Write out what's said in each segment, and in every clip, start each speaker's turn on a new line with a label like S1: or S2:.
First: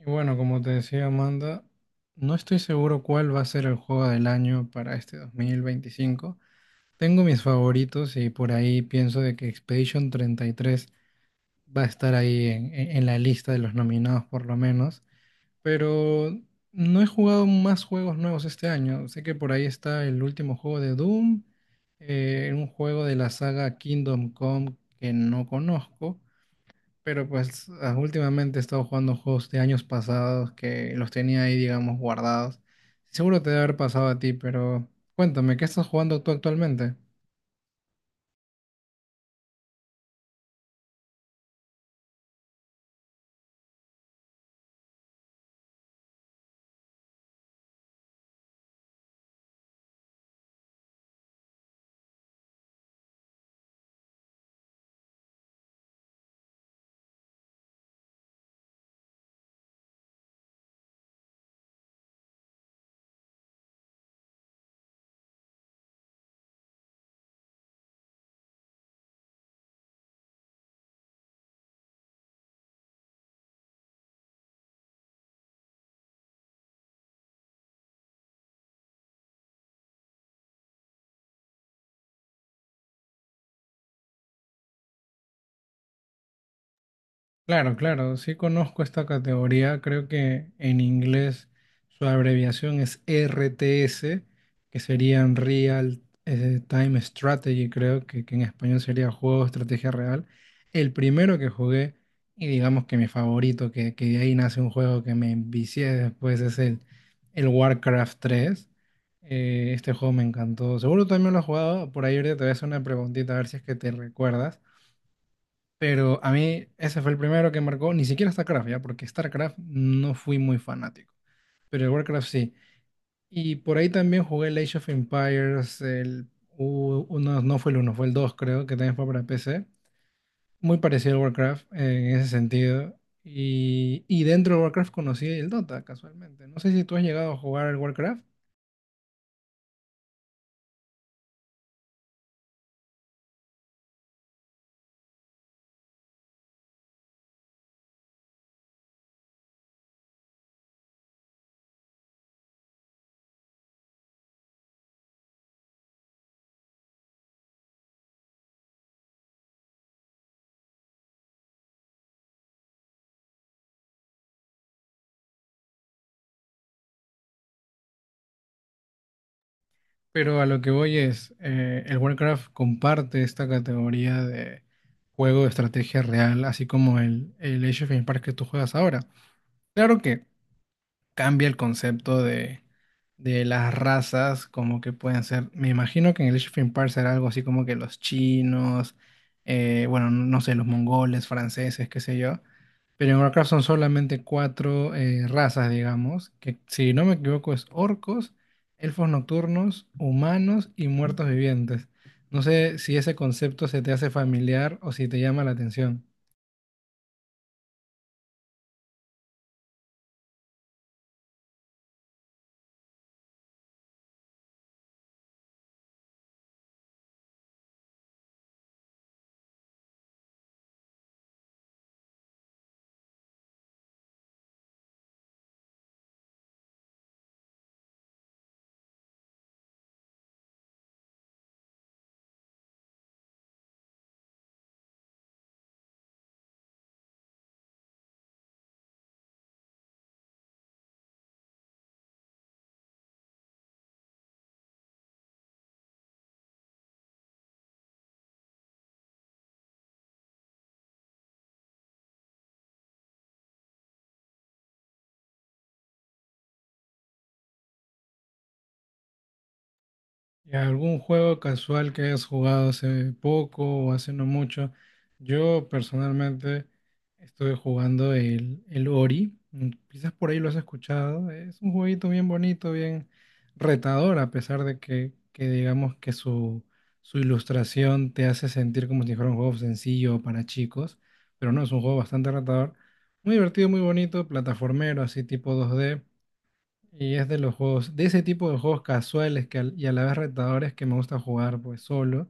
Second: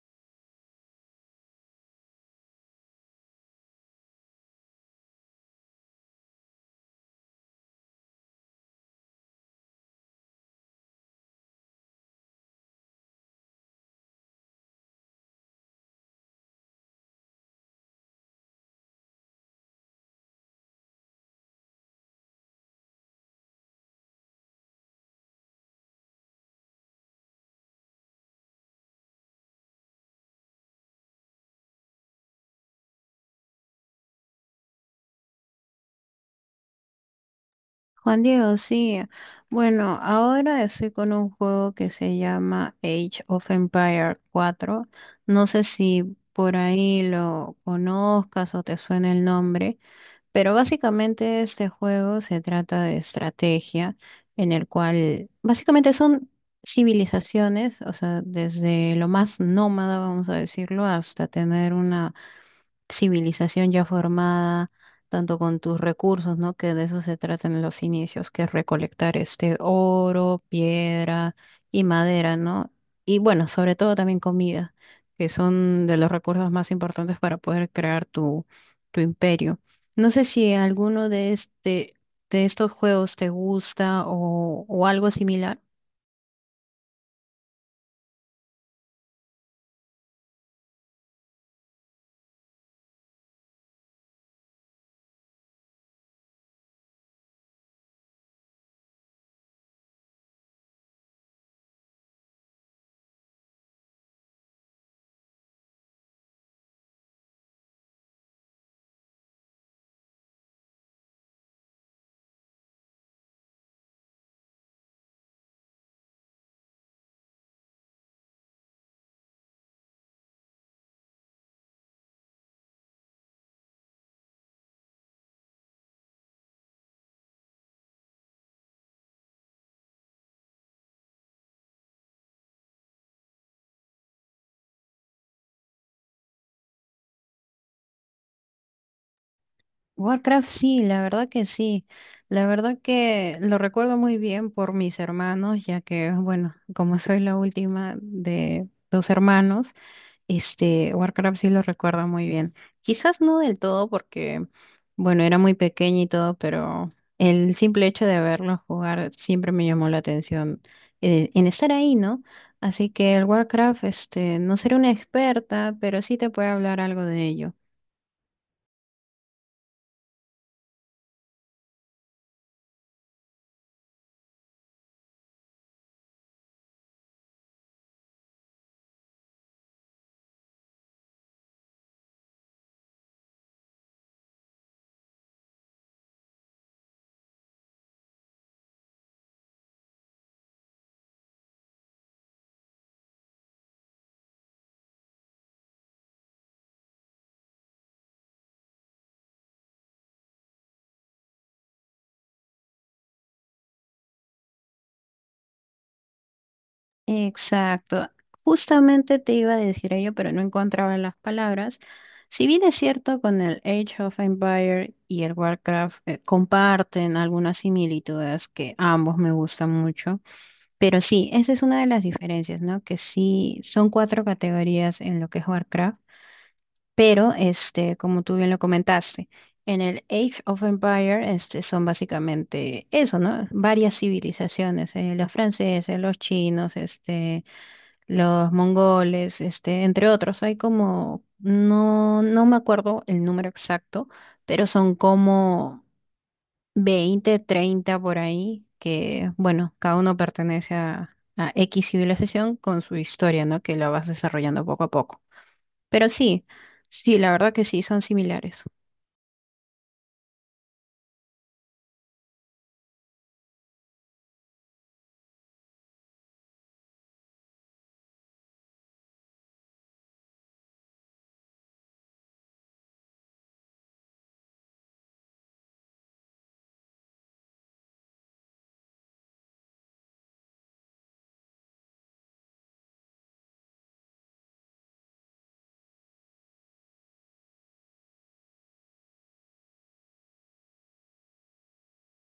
S1: Y bueno, como te decía Amanda, no estoy seguro cuál va a ser el juego del año para este 2025. Tengo mis favoritos y por ahí pienso de que Expedition 33 va a estar ahí en la lista de los nominados por lo menos. Pero no he jugado más juegos nuevos este año. Sé que por ahí está el último juego de Doom, un juego de la saga Kingdom Come que no conozco. Pero pues últimamente he estado jugando juegos de años pasados que los tenía ahí, digamos, guardados. Seguro te debe haber pasado a ti, pero cuéntame, ¿qué estás jugando tú actualmente?
S2: Juan Diego, sí. Bueno, ahora estoy con un juego que se llama Age of Empire 4. No sé si por ahí lo conozcas o te suena el nombre, pero básicamente este juego se trata de estrategia en el cual básicamente son civilizaciones, o sea, desde lo más nómada, vamos a decirlo, hasta tener una civilización ya formada, tanto con tus recursos, ¿no? Que de eso se trata en los inicios, que es recolectar este oro, piedra y madera, ¿no? Y bueno, sobre todo también comida, que son de los recursos más importantes para poder crear tu imperio. No sé si alguno de estos juegos te gusta o algo similar.
S1: Claro, claro, sí conozco esta categoría, creo que en inglés su abreviación es RTS, que serían Real Time Strategy, creo que en español sería Juego de Estrategia Real. El primero que jugué, y digamos que mi favorito, que de ahí nace un juego que me envicié después, es el Warcraft tres. Este juego me encantó, seguro tú también lo has jugado, por ahí ahorita te voy a hacer una preguntita a ver si es que te recuerdas. Pero a mí ese fue el primero que marcó, ni siquiera StarCraft, ¿ya? Porque StarCraft no fui muy fanático, pero el Warcraft sí. Y por ahí también jugué el Age of Empires, el uno, no fue el uno, fue el 2 creo, que también fue para PC. Muy parecido al Warcraft en ese sentido. Y dentro de Warcraft conocí el Dota, casualmente. No sé si tú has llegado a jugar al Warcraft.
S2: Warcraft sí, la verdad que sí. La verdad que lo recuerdo muy bien por mis hermanos, ya que, bueno, como soy la última de dos hermanos, este, Warcraft sí lo recuerdo muy bien. Quizás no del todo porque, bueno, era muy pequeña y todo, pero el simple hecho de verlo jugar siempre me llamó la atención en estar ahí, ¿no? Así que el Warcraft, este, no seré una experta, pero sí te puedo hablar algo de ello.
S1: Pero a lo que voy es, el Warcraft comparte esta categoría de juego de estrategia real, así como el Age of Empires que tú juegas ahora. Claro que cambia el concepto de las razas, como que pueden ser, me imagino que en el Age of Empires será algo así como que los chinos, bueno, no sé, los mongoles, franceses, qué sé yo. Pero en Warcraft son solamente cuatro razas, digamos, que si no me equivoco es orcos, elfos nocturnos, humanos y muertos vivientes. No sé si ese concepto se te hace familiar o si te llama la atención.
S2: Exacto. Justamente te iba a decir ello, pero no encontraba las palabras. Si bien es cierto, con el Age of Empire y el Warcraft comparten algunas similitudes que ambos me gustan mucho, pero sí, esa es una de las diferencias, ¿no? Que sí, son cuatro categorías en lo que es Warcraft, pero este, como tú bien lo comentaste, en el Age of Empire este, son básicamente eso, ¿no? Varias civilizaciones, los franceses, los chinos, este los mongoles, este, entre otros. Hay como, no, no me acuerdo el número exacto, pero son como 20, 30 por ahí, que bueno, cada uno pertenece a X civilización con su historia, ¿no? Que la vas desarrollando poco a poco. Pero sí, sí, la verdad que sí, son similares.
S1: Y algún juego casual que hayas jugado hace poco o hace no mucho. Yo personalmente estuve jugando el Ori. Quizás por ahí lo has escuchado. Es un jueguito bien bonito, bien retador, a pesar de que digamos que su ilustración te hace sentir como si fuera un juego sencillo para chicos. Pero no, es un juego bastante retador. Muy divertido, muy bonito, plataformero, así tipo dos d, y es de los juegos, de ese tipo de juegos casuales y a la vez retadores que me gusta jugar pues solo.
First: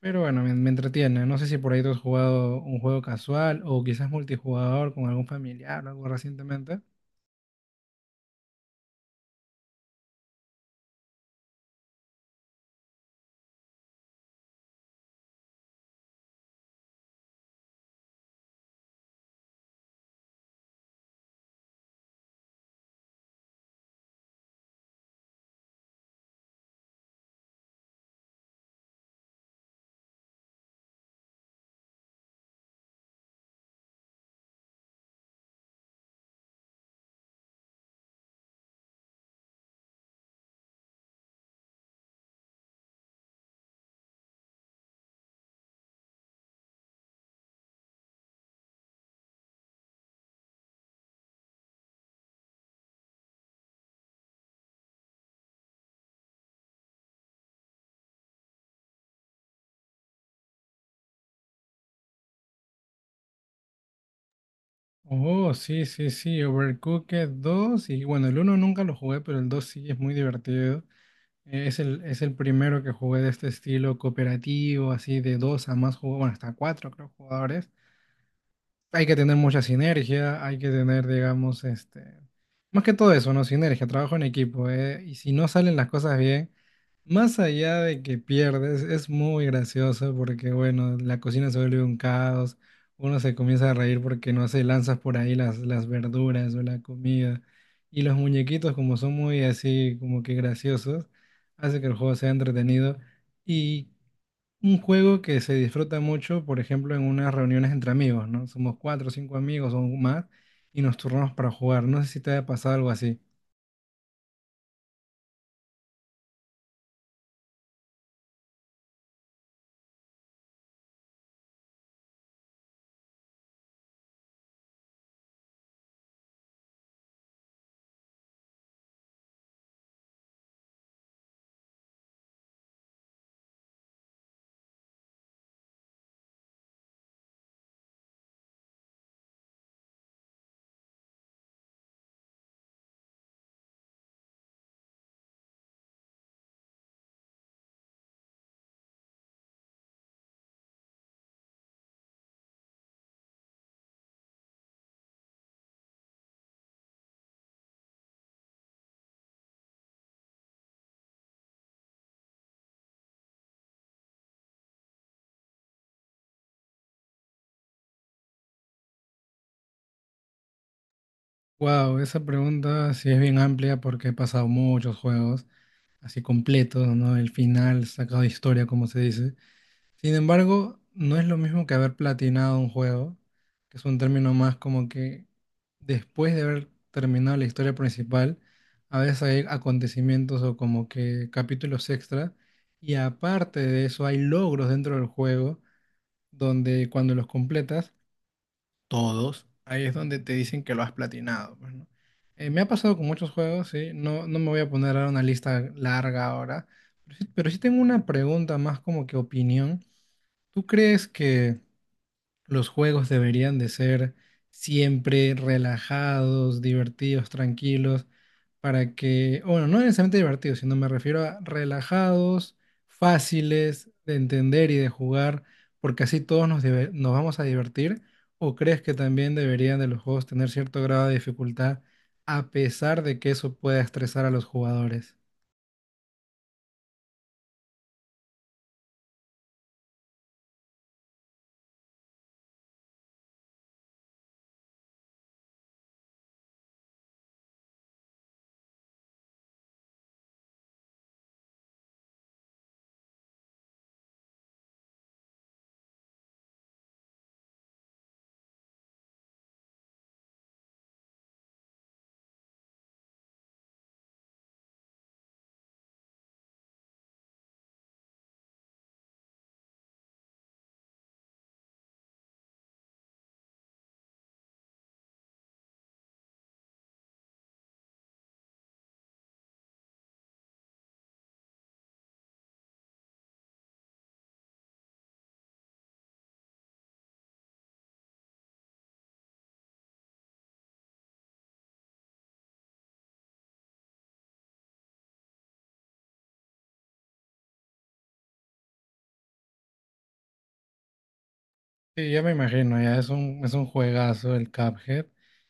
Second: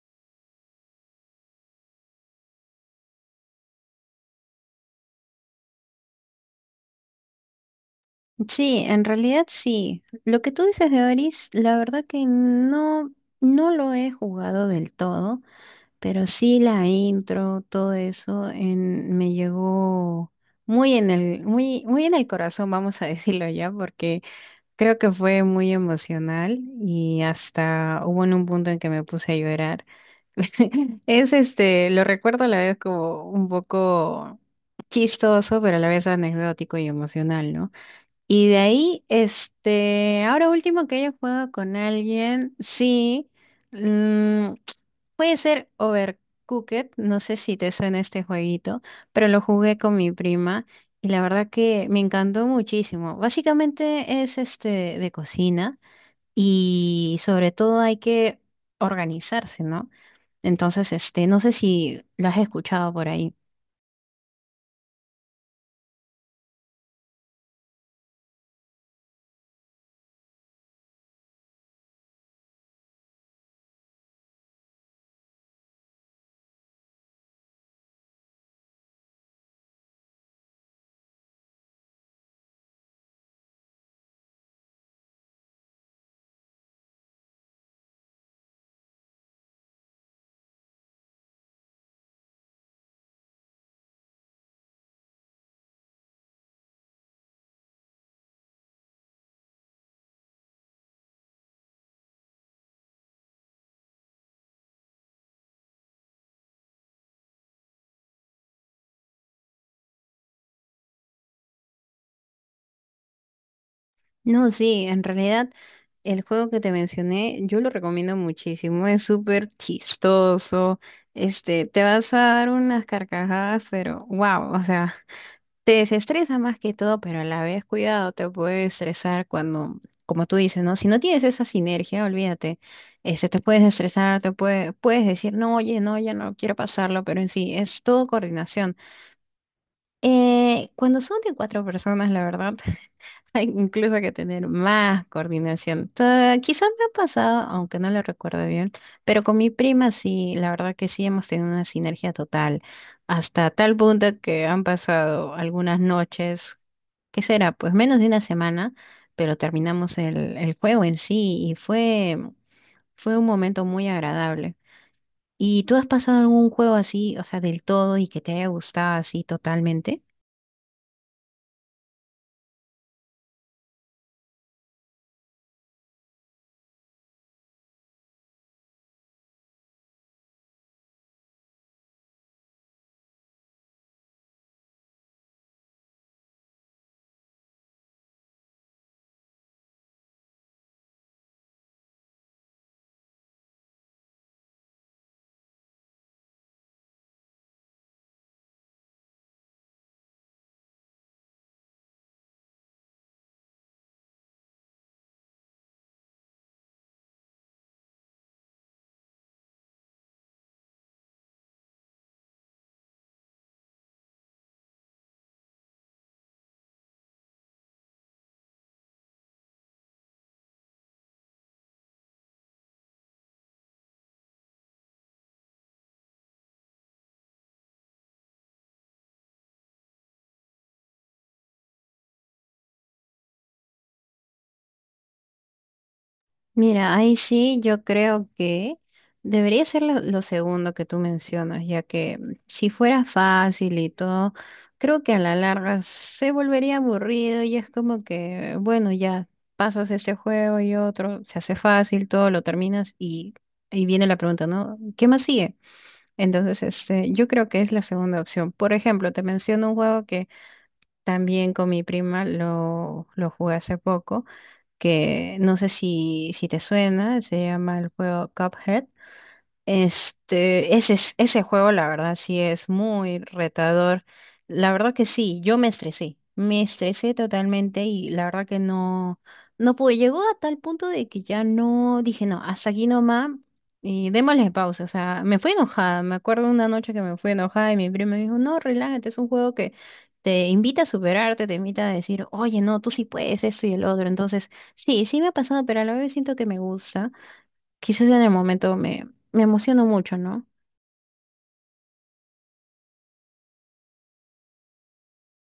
S1: Pero bueno, me entretiene. No sé si por ahí tú has jugado un juego casual o quizás multijugador con algún familiar o algo recientemente.
S2: Sí, en realidad sí. Lo que tú dices de Oris, la verdad que no, no lo he jugado del todo. Pero sí la intro, todo eso me llegó muy, muy en el corazón, vamos a decirlo ya, porque creo que fue muy emocional y hasta hubo en un punto en que me puse a llorar. Es este, lo recuerdo a la vez como un poco chistoso, pero a la vez anecdótico y emocional, ¿no? Y de ahí, este, ahora último que haya jugado con alguien, sí. mm, Puede ser Overcooked, no sé si te suena este jueguito, pero lo jugué con mi prima y la verdad que me encantó muchísimo. Básicamente es este de cocina y sobre todo hay que organizarse, ¿no? Entonces, este, no sé si lo has escuchado por ahí.
S1: Oh, sí, sí, sí, Overcooked dos. Y bueno, el uno nunca lo jugué, pero el 2 sí es muy divertido. Es es el primero que jugué de este estilo cooperativo, así de dos a más jugadores, bueno, hasta cuatro creo jugadores. Hay que tener mucha sinergia, hay que tener, digamos, este, más que todo eso, ¿no? Sinergia, trabajo en equipo, ¿eh? Y si no salen las cosas bien, más allá de que pierdes, es muy gracioso porque, bueno, la cocina se vuelve un caos, uno se comienza a reír porque, no sé, lanzas por ahí las verduras o la comida, y los muñequitos, como son muy así, como que graciosos, hace que el juego sea entretenido. Y un juego que se disfruta mucho, por ejemplo, en unas reuniones entre amigos, ¿no? Somos cuatro o cinco amigos o más y nos turnamos para jugar. No sé si te haya pasado algo así.
S2: No, sí, en realidad el juego que te mencioné yo lo recomiendo muchísimo, es súper chistoso, este, te vas a dar unas carcajadas, pero wow, o sea. Te desestresa más que todo, pero a la vez, cuidado, te puede estresar cuando, como tú dices, ¿no? Si no tienes esa sinergia, olvídate, este, te puedes estresar, puedes decir, no, oye, no, ya no quiero pasarlo, pero en sí, es todo coordinación. Cuando son de cuatro personas, la verdad, hay incluso que tener más coordinación. Quizás me ha pasado, aunque no lo recuerdo bien, pero con mi prima sí, la verdad que sí hemos tenido una sinergia total, hasta tal punto que han pasado algunas noches, ¿qué será? Pues menos de una semana, pero terminamos el juego en sí y fue un momento muy agradable. ¿Y tú has pasado algún juego así, o sea, del todo y que te haya gustado así totalmente?
S1: Wow, esa pregunta sí es bien amplia porque he pasado muchos juegos así completos, ¿no? El final sacado de historia, como se dice. Sin embargo, no es lo mismo que haber platinado un juego, que es un término más como que después de haber terminado la historia principal, a veces hay acontecimientos o como que capítulos extra, y aparte de eso hay logros dentro del juego donde cuando los completas, todos, ahí es donde te dicen que lo has platinado, pues, ¿no? Me ha pasado con muchos juegos, sí, no me voy a poner ahora una lista larga ahora, pero sí tengo una pregunta más como que opinión. ¿Tú crees que los juegos deberían de ser siempre relajados, divertidos, tranquilos, para que, bueno, no necesariamente divertidos, sino me refiero a relajados, fáciles de entender y de jugar, porque así todos nos vamos a divertir? ¿O crees que también deberían de los juegos tener cierto grado de dificultad, a pesar de que eso pueda estresar a los jugadores?
S2: Mira, ahí sí yo creo que debería ser lo segundo que tú mencionas, ya que si fuera fácil y todo, creo que a la larga se volvería aburrido y es como que, bueno, ya pasas este juego y otro, se hace fácil, todo lo terminas y viene la pregunta, ¿no? ¿Qué más sigue? Entonces, este, yo creo que es la segunda opción. Por ejemplo, te menciono un juego que también con mi prima lo jugué hace poco que no sé si te suena, se llama el juego Cuphead. Este, ese juego, la verdad, sí es muy retador. La verdad que sí, yo me estresé totalmente y la verdad que no, no pude. Llegó a tal punto de que ya no dije, no, hasta aquí nomás y démosle pausa. O sea, me fui enojada. Me acuerdo una noche que me fui enojada y mi primo me dijo, no, relájate, es un juego que te invita a superarte, te invita a decir, oye, no, tú sí puedes esto y el otro. Entonces, sí, sí me ha pasado, pero a la vez siento que me gusta quizás en el momento me emociono mucho, ¿no?
S1: Sí, ya me imagino, ya es un juegazo el Cuphead.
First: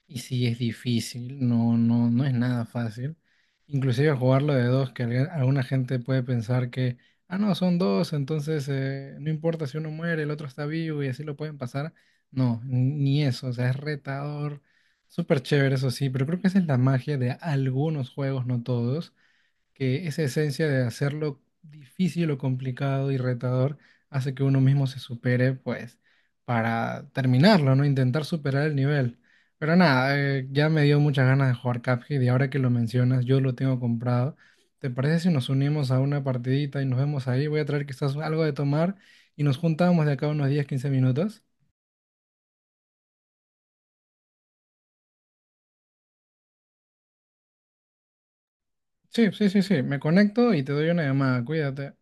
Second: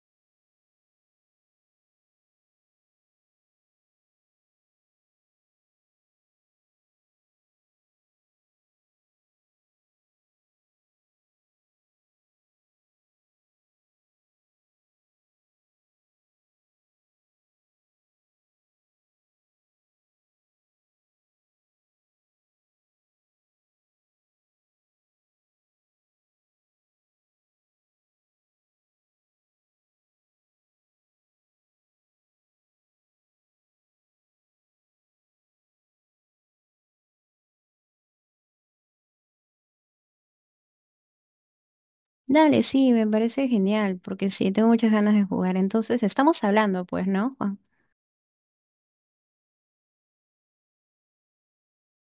S1: Y sí, es difícil, no es nada fácil. Inclusive jugarlo de dos, alguna gente puede pensar que, ah, no, son dos, entonces no importa si uno muere, el otro está vivo y así lo pueden pasar. No, ni eso, o sea, es retador, súper chévere, eso sí, pero creo que esa es la magia de algunos juegos, no todos, que esa esencia de hacerlo difícil o complicado y retador hace que uno mismo se supere, pues, para terminarlo, ¿no? Intentar superar el nivel. Pero nada, ya me dio muchas ganas de jugar Cuphead y ahora que lo mencionas, yo lo tengo comprado. ¿Te parece si nos unimos a una partidita y nos vemos ahí? Voy a traer quizás algo de tomar y nos juntamos de acá a unos 10, 15 minutos.
S2: Dale, sí, me parece genial, porque sí, tengo muchas ganas de jugar. Entonces, estamos hablando, pues, ¿no,
S1: Sí, sí, sí, sí, me conecto y te doy una llamada, cuídate.